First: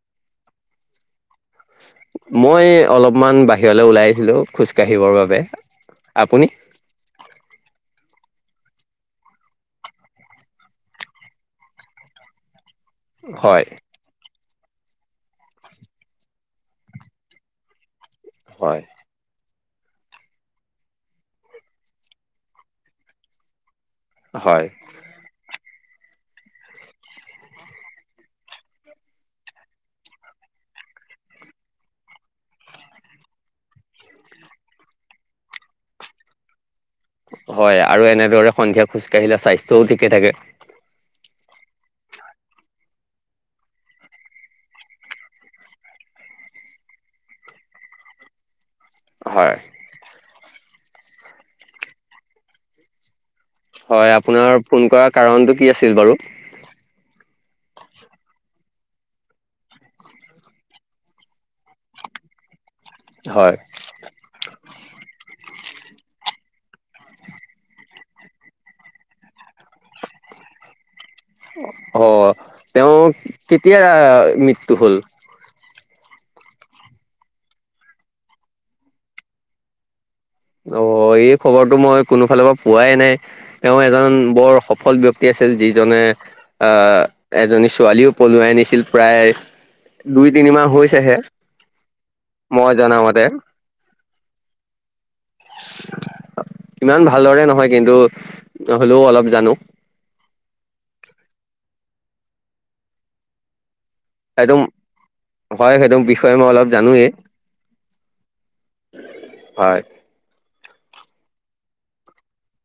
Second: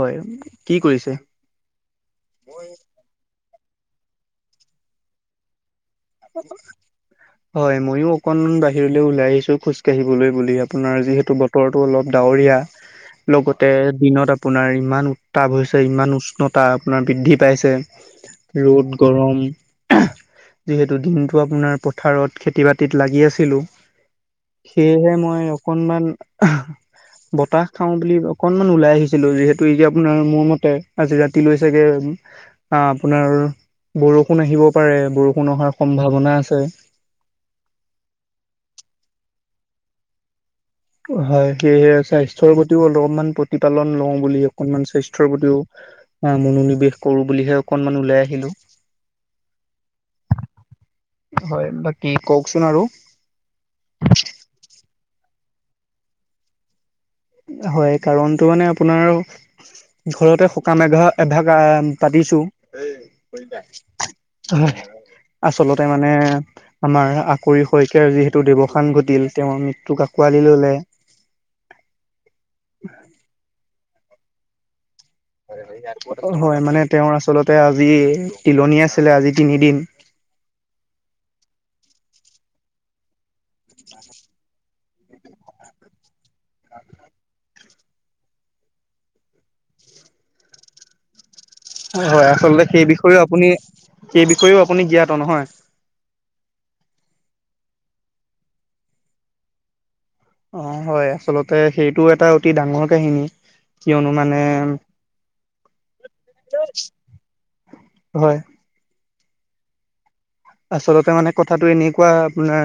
হয় কি কৰিছে? মই অলপমান বাহিৰলৈ ওলাই আহছিলো খোজকাাঢ়িবৰ বাবে। আপুনি? [inaudible] হয় ময়ো অকনমান বাহিৰলৈ ওলাই আহিছো খোজ কাঢ়িবলৈ বুলি আপোনাৰ যিহেতু বতৰটো অলপ ডাৱৰীয়া। হয়, লগতে দিনত আ আপোনাৰ ইমান উত্তাপ হৈছে ইমান উষ্ণতা আপোনাৰ বৃদ্ধি পাইছে। হয়, ৰ'দ গৰম যিহেতু দিনটো আপোনাৰ পথাৰত খেতি বাতিত লাগি আছিলো। হয়, সেয়েহে মই অকনমান বতাহ খাও বুলি অকনমান ওলাই আহিছিলো, যিহেতু এই যে আপোনাৰ মোৰ মতে আজি ৰাতি লৈ চাগে অ আপোনাৰ বৰষুণ আহিব পাৰে বৰষুণ অহাৰ সম্ভাৱনা আছে। হয় আৰু এনেদৰে সন্ধিয়া খোজকাাঢ়িলে স্বাস্থ্যও ঠিকে থাকে। হয় সেয়েহে স্বাস্থ্যৰ প্ৰতিও অলপমান প্ৰতিপালন লওঁ বুলি অকনমান স্বাস্থ্যৰ প্ৰতিও অ মনোনিৱেশ কৰো বুলিহে অকনমান ওলাই আহিলো। হয়। হয় বাকী কওকচোন আৰু। হয় আপোনাৰ ফোন কৰাৰ কাৰণতটো কি আছিল বাৰু? হয় কাৰণতটো মানে আপোনাৰ ঘৰতে সকাম এঘাৰ এভাগ পাতিছো। হয়, [inaudible] হয়। আচলতে মানে আমাৰ আকৰি শইকীয়াৰ যিহেতু দেৱসান ঘটিল তেওঁৰ মৃত্যুক আঁকোৱালি ললে। অ তেওঁ কেতিয়া মৃত্য হল? হয় মানে তেওঁৰ আচলতে আজি তিলনি আছিলে আজি তিনিদিন অ এই খবৰটো মই কোনোফালৰ পৰা পোৱাই নাই তেওঁ এজন বৰ সফল ব্যক্তি আছিল যিজনে আহ এজনী ছোৱালীও পলুৱাই আনিছিল প্ৰায় দুই তিনিমাহ হৈছেহে হয় হয় আচলতে মই সেই বিষয়েও জনামতে আপুনি সেই বিষয়েও আপুনি জ্ঞাত নহয়। হয় নে নহয় কিন্তু হ'লেও অলপ জানো অ হয় আচলতে সেইটো এটা অতি ডাঙৰ কাহিনী। কিয়নো মানে সেইটো হয় সেইটো বিষয়ে মই অলপ জানোৱেই হয় হয় আচলতে মানে কথাটো এনেকুৱা আপোনাৰ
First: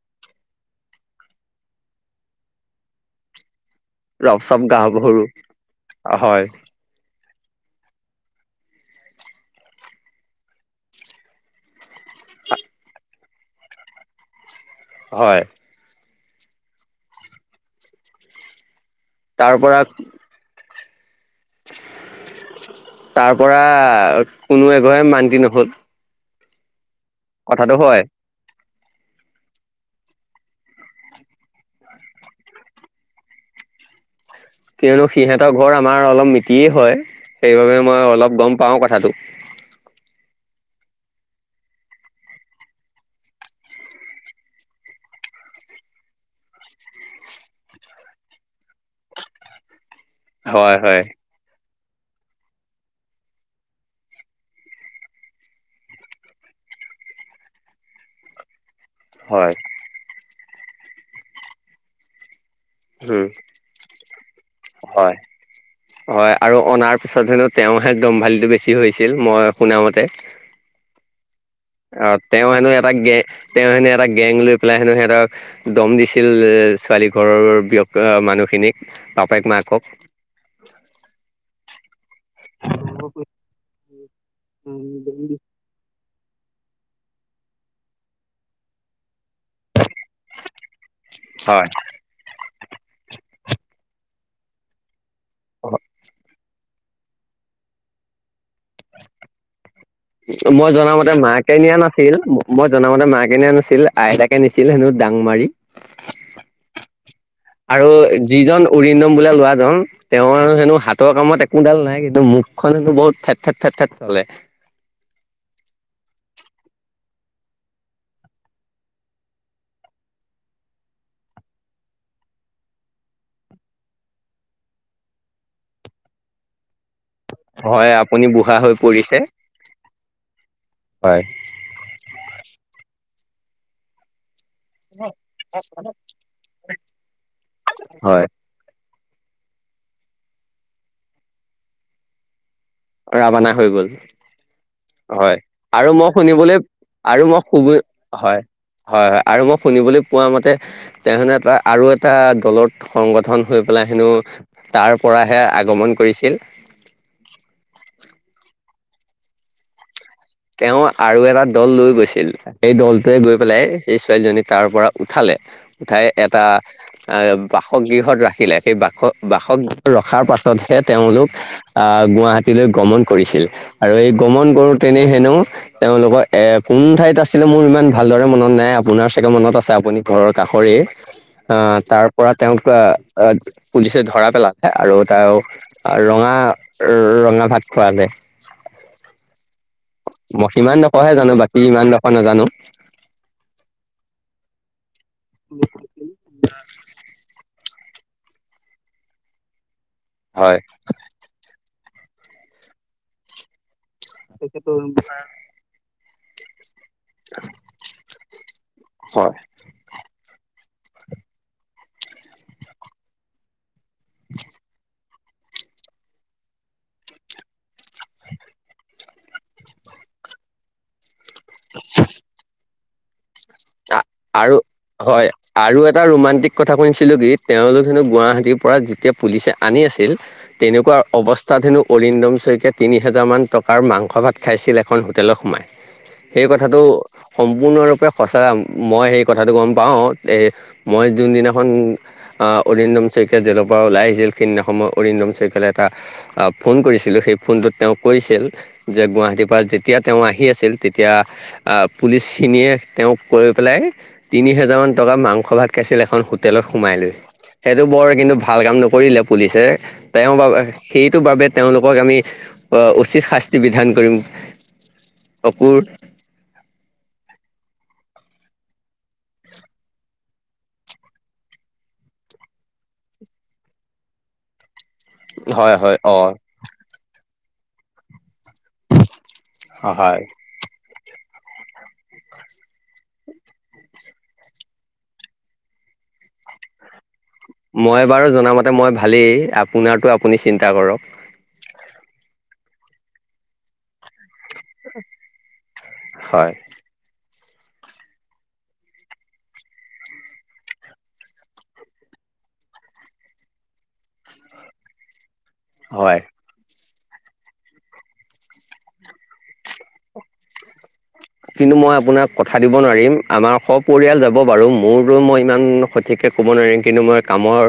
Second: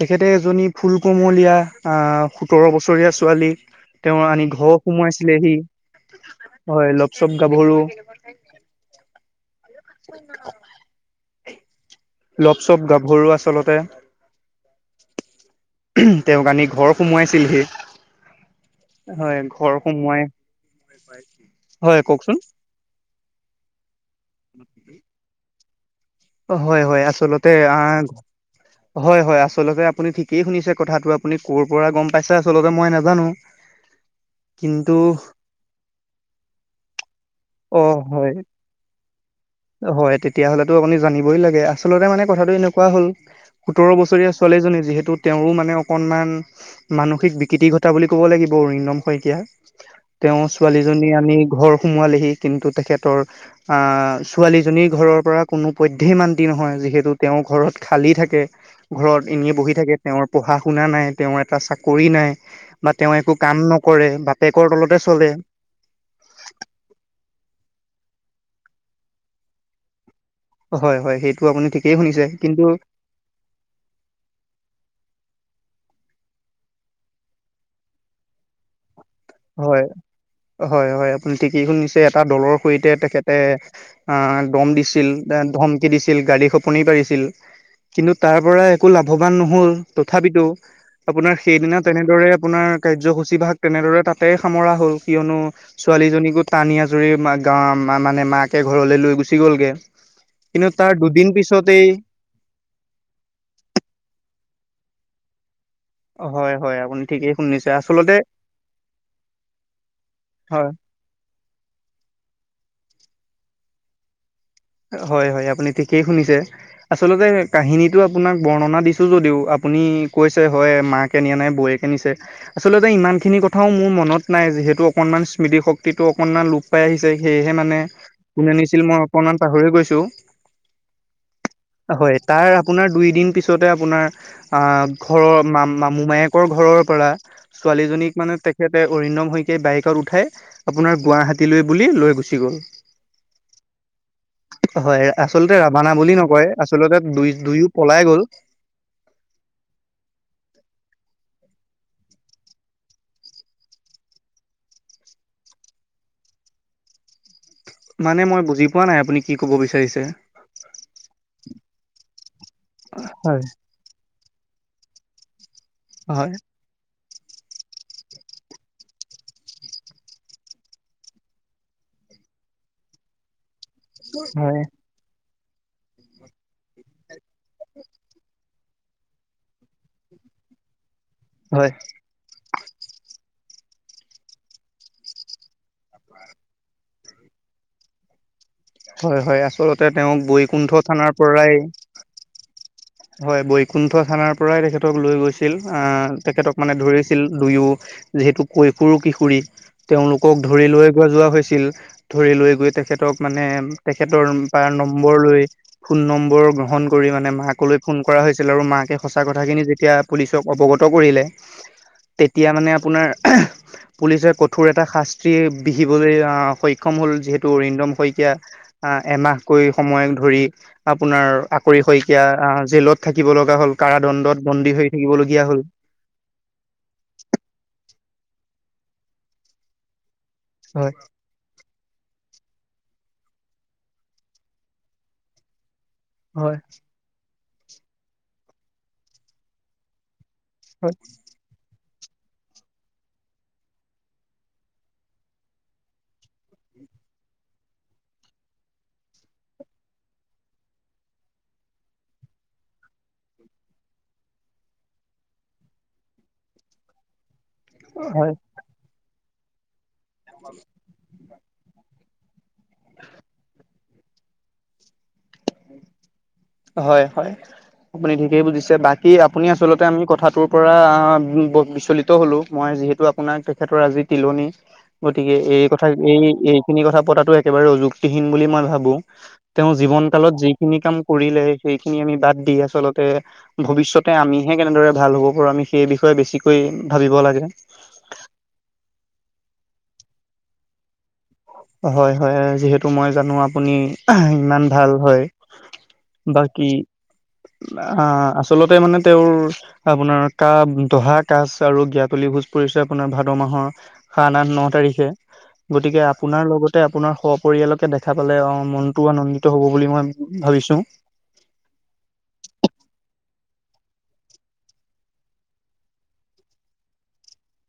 তেখেতে এজনী ফুল কোমলীয়া আহ সোতৰ বছৰীয়া ছোৱালী তেওঁ ৰপ অনি চপ ঘৰ গাভৰু সোমোৱাইছিলে হী হয় চব গাভৰু লপ চপ গাভৰু আচলতে। হয়। তেওঁক আনি ঘৰ সোমোৱাই ছিলহি হয় তাৰ পৰা ঘৰ সোমোৱাই হয় কওকচোন তাৰ পৰা কোনো এঘৰে মান্তি নহল। হয় হয় আচলতে কথাটো আহ। হয়। হয় হয় আচলতে আপুনি ঠিকেই শুনিছে কথাটো আপুনি ক'ৰ পৰা গম পাইছে আচলতে মই নাজানো। [unintelligible] কিয়নো সিহঁতৰ ঘৰ আমাৰ অলপ মিতিয়ে হয় সেইবাবে অ', মই হয় অলপ গম পাওঁ কথাটো। হয় তেতিয়াহ'লেতো আপুনি জানিবই লাগে আচলতে মানে কথাটো এনেকুৱা হ'ল সোতৰ বছৰীয়া ছোৱালী ছোৱালীজনী যিহেতু তেওঁৰো মানে অকণমান মানসিক বিকৃতি ঘটা বুলি ক'ব লাগিব ৰিণম শইকীয়া। তেওঁ হয় হয় ছোৱালীজনী আনি ঘৰ সোমোৱালেহি কিন্তু তেখেতৰ আহ ছোৱালীজনীৰ ঘৰৰ পৰা কোনো পধ্যয় মান্তি নহয় যিহেতু তেওঁৰ ঘৰত খালী থাকে। ঘৰত হয় এনেইে বহি থাকে তেওঁৰ পঢ়া শুনা নাই তেওঁৰ এটা চাকৰি নাই। বা তেওঁ উম একো কাম নকৰে বাপেকৰ তলতে হয় চলে। হয় আৰু অনাৰ পিছত হেনো তেওঁহে দম্ভালিটো বেছি হৈছিল মই শুনামতে। হয় হয় সেইটো। আপুনি ঠিকেই অ শুনিছে তেওঁ কিন্তু হেনো এটা গে তেওঁ হেনো এটা গেং লৈ পেলাই হেনো সিহঁতক দম দিছে। কিন্তু যে ছোৱালী ঘৰৰ ব্যক্ত মানুহখিনিক বাপেক মাকক। হয় হয় হয় আপুনি ঠিকেই শুনিছে। এটা দলৰ সৈতে তেখেতে আহ দম দিছিল ধমকি দিছিল। দিছিল গালি শপনি পাৰিছিল কিন্তু তাৰ পৰা একো লাভ লাভৱান নহল তথাপিতো আপোনাৰ হয়। সেইদিনা তেনেদৰে আপোনাৰ কাৰ্যসূচী ভাগ তেনেদৰে তাত ততে সামৰা হ'ল কিয়নো ছোৱালীজনী গোত টানি আজুৰি গাঁৱৰ মানে মাকে ঘৰলৈ লৈ গুচি গ'লগে কিন্তু মই তাৰ জনা মতে দুদিন মাকে নিয়া পিছতেই নাছিল মই জনা মতে মাকে নিয়া নাছিল আইতাক তাকে নিছিল হেনো দাং মাৰি হয় হয় আপুনি ঠিকেই শুনিছে আৰু আচলতে যিজন উৰিন্দম বোলা লৰাজন তেওঁৰ হয় হেনো হাতৰ কামত একোডাল নাই কিন্তু মুখ খন বহুত ফেট ফেট ফেট ফেট চলে হয় হয় আপুনি ঠিকেই শুনিছে আচলতে কাহিনীটো আপোনাক বৰ্ণনা দিছোঁ যদিও আপুনি- কৈছে হয় মাকে নিয়া নাই বৌৱেকে নিছে আচল ইমানখিনি কথাও মোৰ মনত নাই যিহেতু অকনমান স্মৃতিশক্তিটো অকনমান লোপ পাই আহিছে সেয়েহে মানে হয় আপুনি কোনে বুঢ়া হৈ নিছিল মই পৰিছে অকণমান কৈছোঁ। হয় হয় তাৰ আপোনাৰ দুই দিন পাছতে আপোনাৰ আহ ঘৰৰ মা মা মোমায়েকৰ ঘৰৰ পৰা ছোৱালীজনীক হয় মানে তেখেতে অৰিন্দম সৈতে বাইকত উঠাই আপোনাৰ গুৱাহীলৈ বুলি লৈ গুচি গল। ৰাবানা হৈ গ'ল। হয় আচলতে ৰাভানা আৰু মই বুলি নকয় শুনিবলৈ আচলতে আৰু দুই মই দুয়ো সুবি পলাই গ'ল হয় হয় হয় আৰু মই শুনিবলৈ পোৱা মতে তেনেহলে এটা আৰু এটা এটা দলত সংগঠন হৈ পেলাই হেনো তাৰ পৰাহে আগমন কৰিছিল। মানে মই বুজি পোৱা নাই আপুনি কি কব বিচাৰিছে। তেওঁ আৰু এটা দল লৈ গৈছিল, সেই দলটোৱে গৈ হয়, পেলাই সেই ছোৱালীজনীক তাৰ পৰা উঠালে উঠাই হয়, এটা আহ বাসগৃহত ৰাখিলে সেই বাস বাসগৃহত ৰখাৰ পাছতহে তেওঁলোক আহ গুৱাহাটীলৈ গমন কৰিছিল আৰু এই গমন কৰো তেনেহে এনে তেওঁলোকৰ এ কোন ঠাইত আছিলে মোৰ ইমান ভালদৰে মনত নাই আপোনাৰ চাগে মনত আছে আপুনি ক ঘৰৰ কাষৰে, হয়, আহ তাৰ পৰা তেওঁক পুলিচে ধৰা পেলালে আৰু তাৰ ৰঙা ৰঙা ভাত খোৱালে। হয় হয় আচলতে তেওঁক মই বৈকুণ্ঠ সিমান ডখৰহে থানাৰ জানো বাকী পৰাই ইমান ডখৰ নাজানো হয় বৈকুণ্ঠ থানাৰ পৰাই তেখেতক লৈ গৈছিল তেখেতক মানে ধৰিছিল। দুয়ো যিহেতু কৈশোৰ কিশোৰী তেওঁলোকক হয় ধৰি লৈ গোৱা যোৱা হৈছিল। ধৰি লৈ গৈ তেখেতক মানে তেখেতৰ বা নম্বৰ লৈ ফোন নম্বৰ গ্ৰহণ কৰি মানে মাকলৈ ফোন কৰা হৈছিল আৰু মাকে সঁচা হয় কথাখিনি যেতিয়া পুলিচক। অৱগত কৰিলে তেতিয়া মানে আপোনাৰ পুলিচে কঠোৰ এটা শাস্ত। বিহিবলৈ আহ সক্ষম হ'ল যিহেতু অৰিন্দম শইকীয়া আহ। এমাহকৈ সময় ধৰি আপোনাৰ আকৰি শইকীয়া জেলত থাকি। আৰু হয় থাকিবলগীয়া হ'ল। আৰু এটা ৰোমান্টিক কথা শুনিছিলো কি তেওঁলোক হেনো। গুৱাহাটীৰ পৰা যেতিয়া পুলিচে আনি আছিল, হয় তেনেকুৱা অৱস্থাত হেনো অৰিন্দম শকীয়া তিনি হোজাৰ মান টকাৰ মাংস ভাত খাইছিল এখন হোটেলত সোমাই সেই হয় কথাটো। সম্পূৰ্ণৰূপে সঁচা মই সেই কথাটো গম পাওঁ এই হয় মই যোনদিনাখন। অৰিন্দম শইকীয়ীয়া জেলৰ পৰা ওলাই আহিছিল সেইদিনা সময়ত অৰিন্দম শইকীয়ালে এটা ফোন কৰিছিল। ছিলোঁ সেই ফোনটোত তেওঁ কৈছিল যে গুৱাহাটীৰ পৰা যেতিয়া তেওঁ আহি আছিল তেতিয়া আ পুলিচখিনিয়ে। তেওঁক কৈ পেলাই তিনি হেজাৰমানান টকা মাংস ভাত খাইছিল এখন হোটেলত সোমাই লৈ। সেইটো বৰ হয় কিন্তু ভাল কাম নকৰিলে পুলিচে তেওঁৰ বাবে সেইটো বাবে। তেওঁলোকক আমি উচিত শাস্তি বিধান কৰিম, অকুৰ। হয় হয়। আপুনি ঠিকেই বুজিছে বাকি আপুনি আচলতে আমি কথাটোৰ পৰা বিচলিত হলো মই। যিহেতু আপোনাৰ তেখেতৰ আজি তিলনি। গতিকে এই হয় কথা হয় অ এই এইখিনি কথা পতাটো একেবাৰে অযুক্তিহীন বুলি মই ভাবো। তেওঁ জীৱন হয়। কালত যিখিনি কাম। কৰিলে সেইখিনি আমি বাদ দি আচলতে ভৱিষ্যতে আমিহে কেনেদৰে ভাল হ'ব পাৰোঁ আমি সেই বিষয়ে। বেছিকৈ ভাবিব লাগে। মই বাৰু জনামতে মই ভালেই আপোনাৰো আপুনি চিন্তা কৰক। হয় হয় যিহেতু মই জানো আপুনি ইমান ভাল হয় হয়। বাকী। অ আচলতে মানে তেওঁৰ আপোনাৰ দহা কাচ আৰু গিয়াতলী। ভোজ পৰিছে আপোনাৰ ভাদ মাহৰ সা আঠ ন তাৰিখে। গতিকে হয়। আপোনাৰ লগতে আপোনাৰ সপৰিয়ালকে দেখা পালে অ মনটো আনন্দিত হ'ব বুলি মই ভাবিছো। কিন্তু মই আপোনাক কথা দিব নোৱাৰিম। আমাৰ সপৰিয়াল যাব বাৰু মোৰো মই ইমান সঠিককে ক'ব নোৱাৰিম কিন্তু মই কামৰ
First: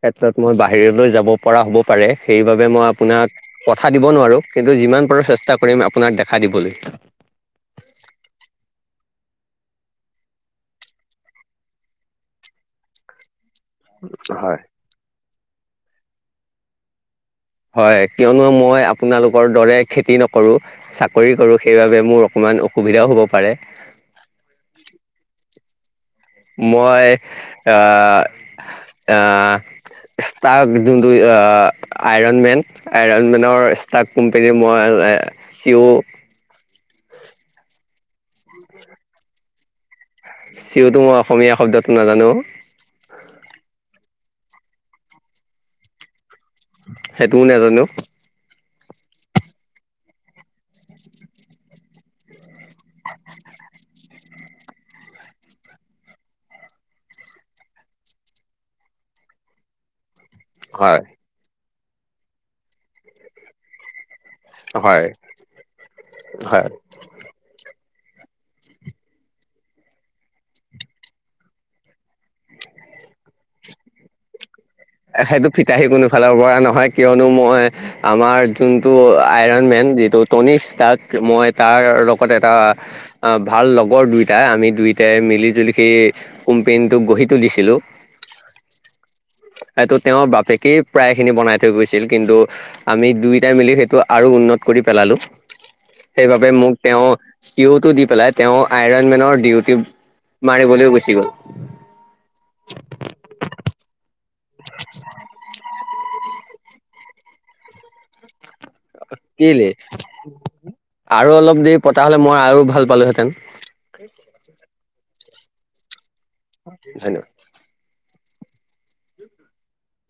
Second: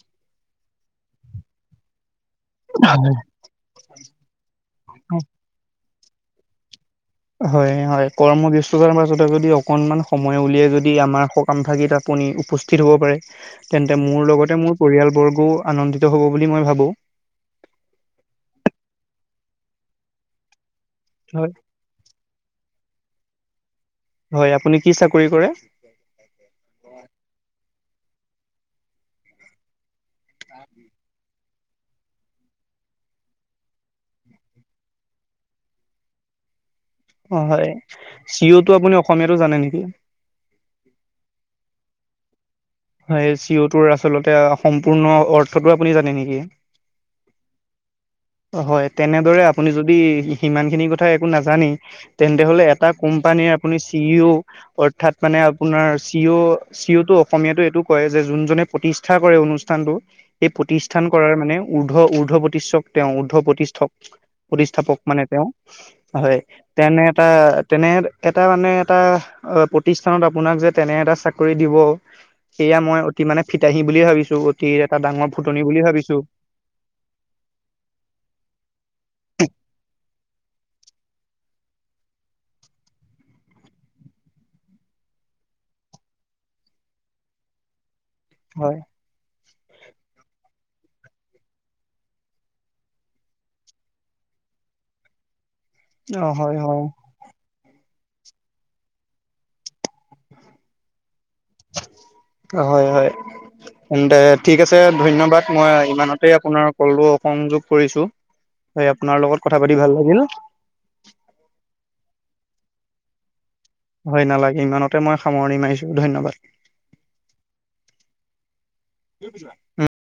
ক্ষেত্ৰত মই বাহিৰলৈ যাব পৰা হ'ব পাৰে। সেইবাবে মই আপোনাক কথা দিব নোৱাৰো কিন্তু যিমান পাৰো চেষ্টা কৰিম আপোনাক দেখা দিবলৈ। হয় হয় কৰ্ম। ব্যস্ততাৰ মাজতে যদি অকণমান সময় উলিয়াই যদি আমাৰ সকাম ভাগত আপুনি উপস্থিত হ'ব পাৰে। তেন্তে মোৰ লগতে হয়। মোৰ পৰিয়ালবৰ্গও আনন্দিত হ'ব বুলি মই ভাবো। হয় কিয়নো মই আপোনালোকৰ দৰে খেতি নকৰোঁ। চাকৰি হয় কৰো সেইবাবে মোৰ অকমান অসুবিধাও হ'ব পাৰে। হয় আপুনি কি চাকৰি কৰে? মই। ষ্টক যোনটো অ'। আইৰণমেন আইৰণমেনৰ ষ্টাৰ্ক কোম্পেনী মই চি'। অ' হয় চি অ'টো আপুনি অসমীয়াতো জানে নেকি। চি অটো মই অসমীয়া শব্দটো নাজানো। হয় চি অটোৰ আচলতে সম্পূৰ্ণ অৰ্থটো আপুনি জানে নেকি? সেইটোও নাজানো। হয়নে তেনেদৰে আপুনি সিমান খিনি কথা নাজানে তেন্তেহ'লে এটা কোম্পানীৰ। আপুনি চি অও অৰ্থাৎ মানে আপোনাৰ চি অও চি অ তটো অসমীয়াতটো। এইটো কয় যে যোনজনে প্ৰতিষ্ঠা কৰে অনুষ্ঠানটো সেই হয় প্ৰতিষ্ঠান কৰাৰ মানে। উৰ্ধ উৰ্ধ্ব প্ৰতিষ্ঠক তেওঁ উৰ্ধ প্ৰতিষ্ঠক। প্ৰতিষ্ঠাপক হয় মানে তেওঁ হয় তেনে এটা। তেনে এটা মানে এটা প্ৰতিষ্ঠানত আপোনাক যে তেনে এটা চাকৰি দিব। সেয়া মই অতি মানে ফিতাহী বুলিয়ে ভাবিছো। এটা ডাঙৰ সেইটো ফুটনি বুলি ফিতাহী কোনো ভাবিছো ফালৰ পৰা নহয়। কিয়নো মই আমাৰ যোনতটো আইৰন মেন যিটো টনিশ তাক মই তাৰ লগত এটা ভাল লগৰ দুইটাই আমি দুইটাই মিলি জুলি সেই গঢ় ত দিছিলো হয় এইটো তেওঁৰ বাপেকেই প্ৰায় খিনি বনাই থৈ গৈছিল কিন্তু আমি দুইটাই মিলি সেইটো আৰু উন্নত কৰি পেলালো। অ সেইবাবে হয় মোক হয় তেওঁ চি অটো দি পেলাই তেওঁ আইৰণ মেনৰ ডিউটি মাৰিবলৈও গুচি গ 'ল। হয় হয় তেন্তে ঠিক আছে। ধন্যবাদ। মই ইমানতে আপোনাৰ কলটোসযোগ কৰিছো। কি আৰু অলপ দেৰি পতা হ'লে মই আৰু ভাল পালোহেতেঁ‌ন। হয় নালাগে। ইমানতে মই সামৰণি মাৰিছো ধন্যবাদ। ধন্যবাদ। [unintelligible]